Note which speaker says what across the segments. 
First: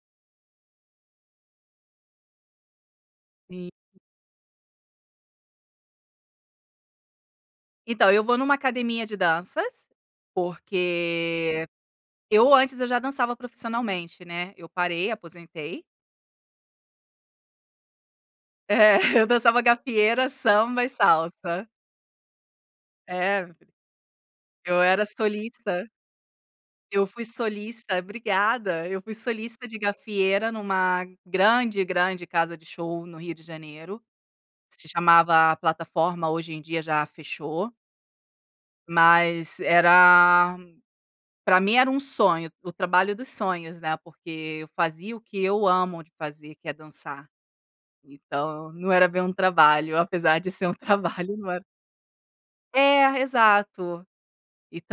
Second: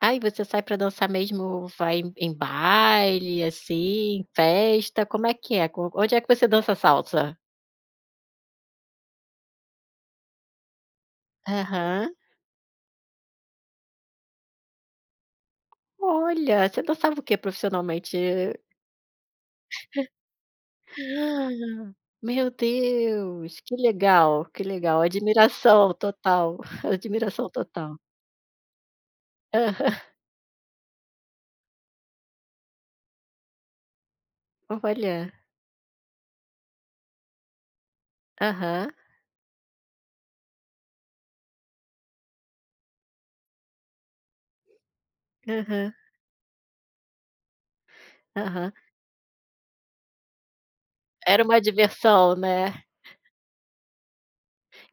Speaker 1: Ai, você sai para dançar mesmo vai em em baile
Speaker 2: Sim.
Speaker 1: assim, festa, como é que é? Onde é que você dança salsa?
Speaker 2: Então, eu vou em uma academia de danças porque
Speaker 1: Aham.
Speaker 2: eu antes eu já dançava profissionalmente, né. Eu parei, aposentei.
Speaker 1: Olha, você não sabe o que é profissionalmente?
Speaker 2: É, eu dançava gafieira, samba e salsa.
Speaker 1: Meu
Speaker 2: É.
Speaker 1: Deus, que legal, que
Speaker 2: Eu
Speaker 1: legal!
Speaker 2: era solista.
Speaker 1: Admiração total,
Speaker 2: Eu fui
Speaker 1: admiração total.
Speaker 2: solista obrigada! Eu fui solista de
Speaker 1: Aham.
Speaker 2: gafieira numa grande, grande casa de show no Rio de Janeiro. Se
Speaker 1: Olha.
Speaker 2: chamava Plataforma, hoje em dia já fechou.
Speaker 1: Aham.
Speaker 2: Mas era para mim era um sonho, o o trabalho dos sonhos, né, porque eu fazia o que eu
Speaker 1: Aham.
Speaker 2: amo de fazer que é dançar.
Speaker 1: Aham.
Speaker 2: Então não era bem um trabalho, apesar de ser um trabalho,
Speaker 1: Era
Speaker 2: não e
Speaker 1: uma diversão, né.
Speaker 2: É, exato.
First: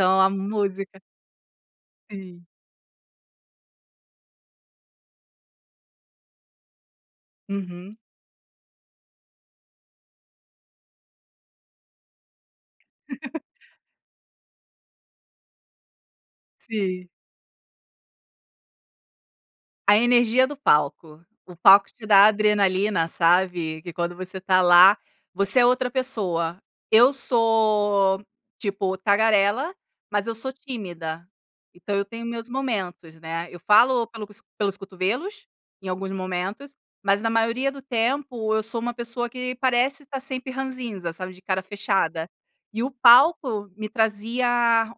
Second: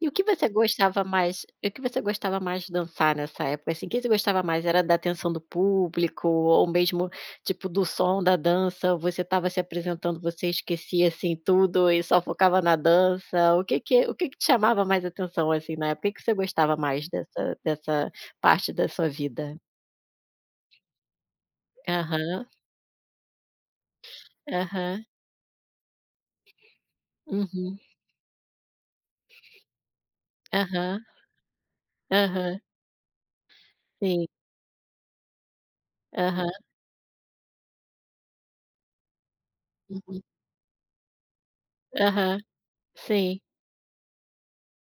Speaker 1: E o que
Speaker 2: a
Speaker 1: você
Speaker 2: música
Speaker 1: gostava mais o que você gostava
Speaker 2: Sim.
Speaker 1: mais de dançar nessa época, assim o que você gostava mais era da atenção do público, ou mesmo, tipo, do
Speaker 2: Uhum.
Speaker 1: som da dança? Você estava se apresentando, você esquecia, assim, tudo e só focava na dança? O que que o que que chamava mais atenção, assim, na época, o que você gostava mais
Speaker 2: Sim.
Speaker 1: dessa dessa parte da sua vida?
Speaker 2: A energia do palco. O palco te dá
Speaker 1: Aham.
Speaker 2: adrenalina, sabe? Que quando você está lá,
Speaker 1: Aham.
Speaker 2: você é outra pessoa. Eu
Speaker 1: Uhum.
Speaker 2: sou, tipo, tagarela, mas eu sou
Speaker 1: Aham.
Speaker 2: tímida. Então eu tenho meus
Speaker 1: Aham.
Speaker 2: momentos, né. Eu falo pelo
Speaker 1: Sim.
Speaker 2: s pelos cotovelos, em alguns
Speaker 1: Aham.
Speaker 2: momentos, mas na maioria do tempo, eu sou uma pessoa que parece estar
Speaker 1: Uhum.
Speaker 2: sempre ranzinza, sabe, de cara fechada.
Speaker 1: Aham,
Speaker 2: E o
Speaker 1: sim.
Speaker 2: palco me trazia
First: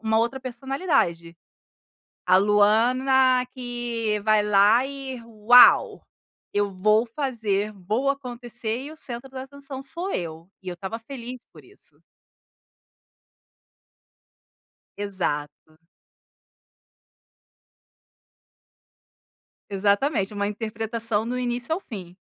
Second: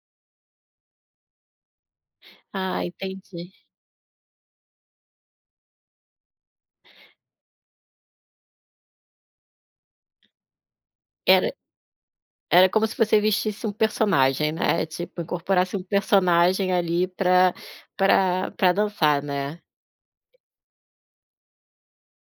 Speaker 2: uma outra personalidade. A
Speaker 1: Ah,
Speaker 2: Luana,
Speaker 1: entendi.
Speaker 2: que vai lá e: "Uau. Eu vou fazer, vou acontecer e o centro da atenção sou eu". E eu estava feliz
Speaker 1: Era
Speaker 2: por isso.
Speaker 1: era como se você vestisse um personagem, né? Tipo, incorporasse
Speaker 2: Exato.
Speaker 1: um personagem ali para para para dançar, né?
Speaker 2: Exatamente, uma interpretação do início ao fim.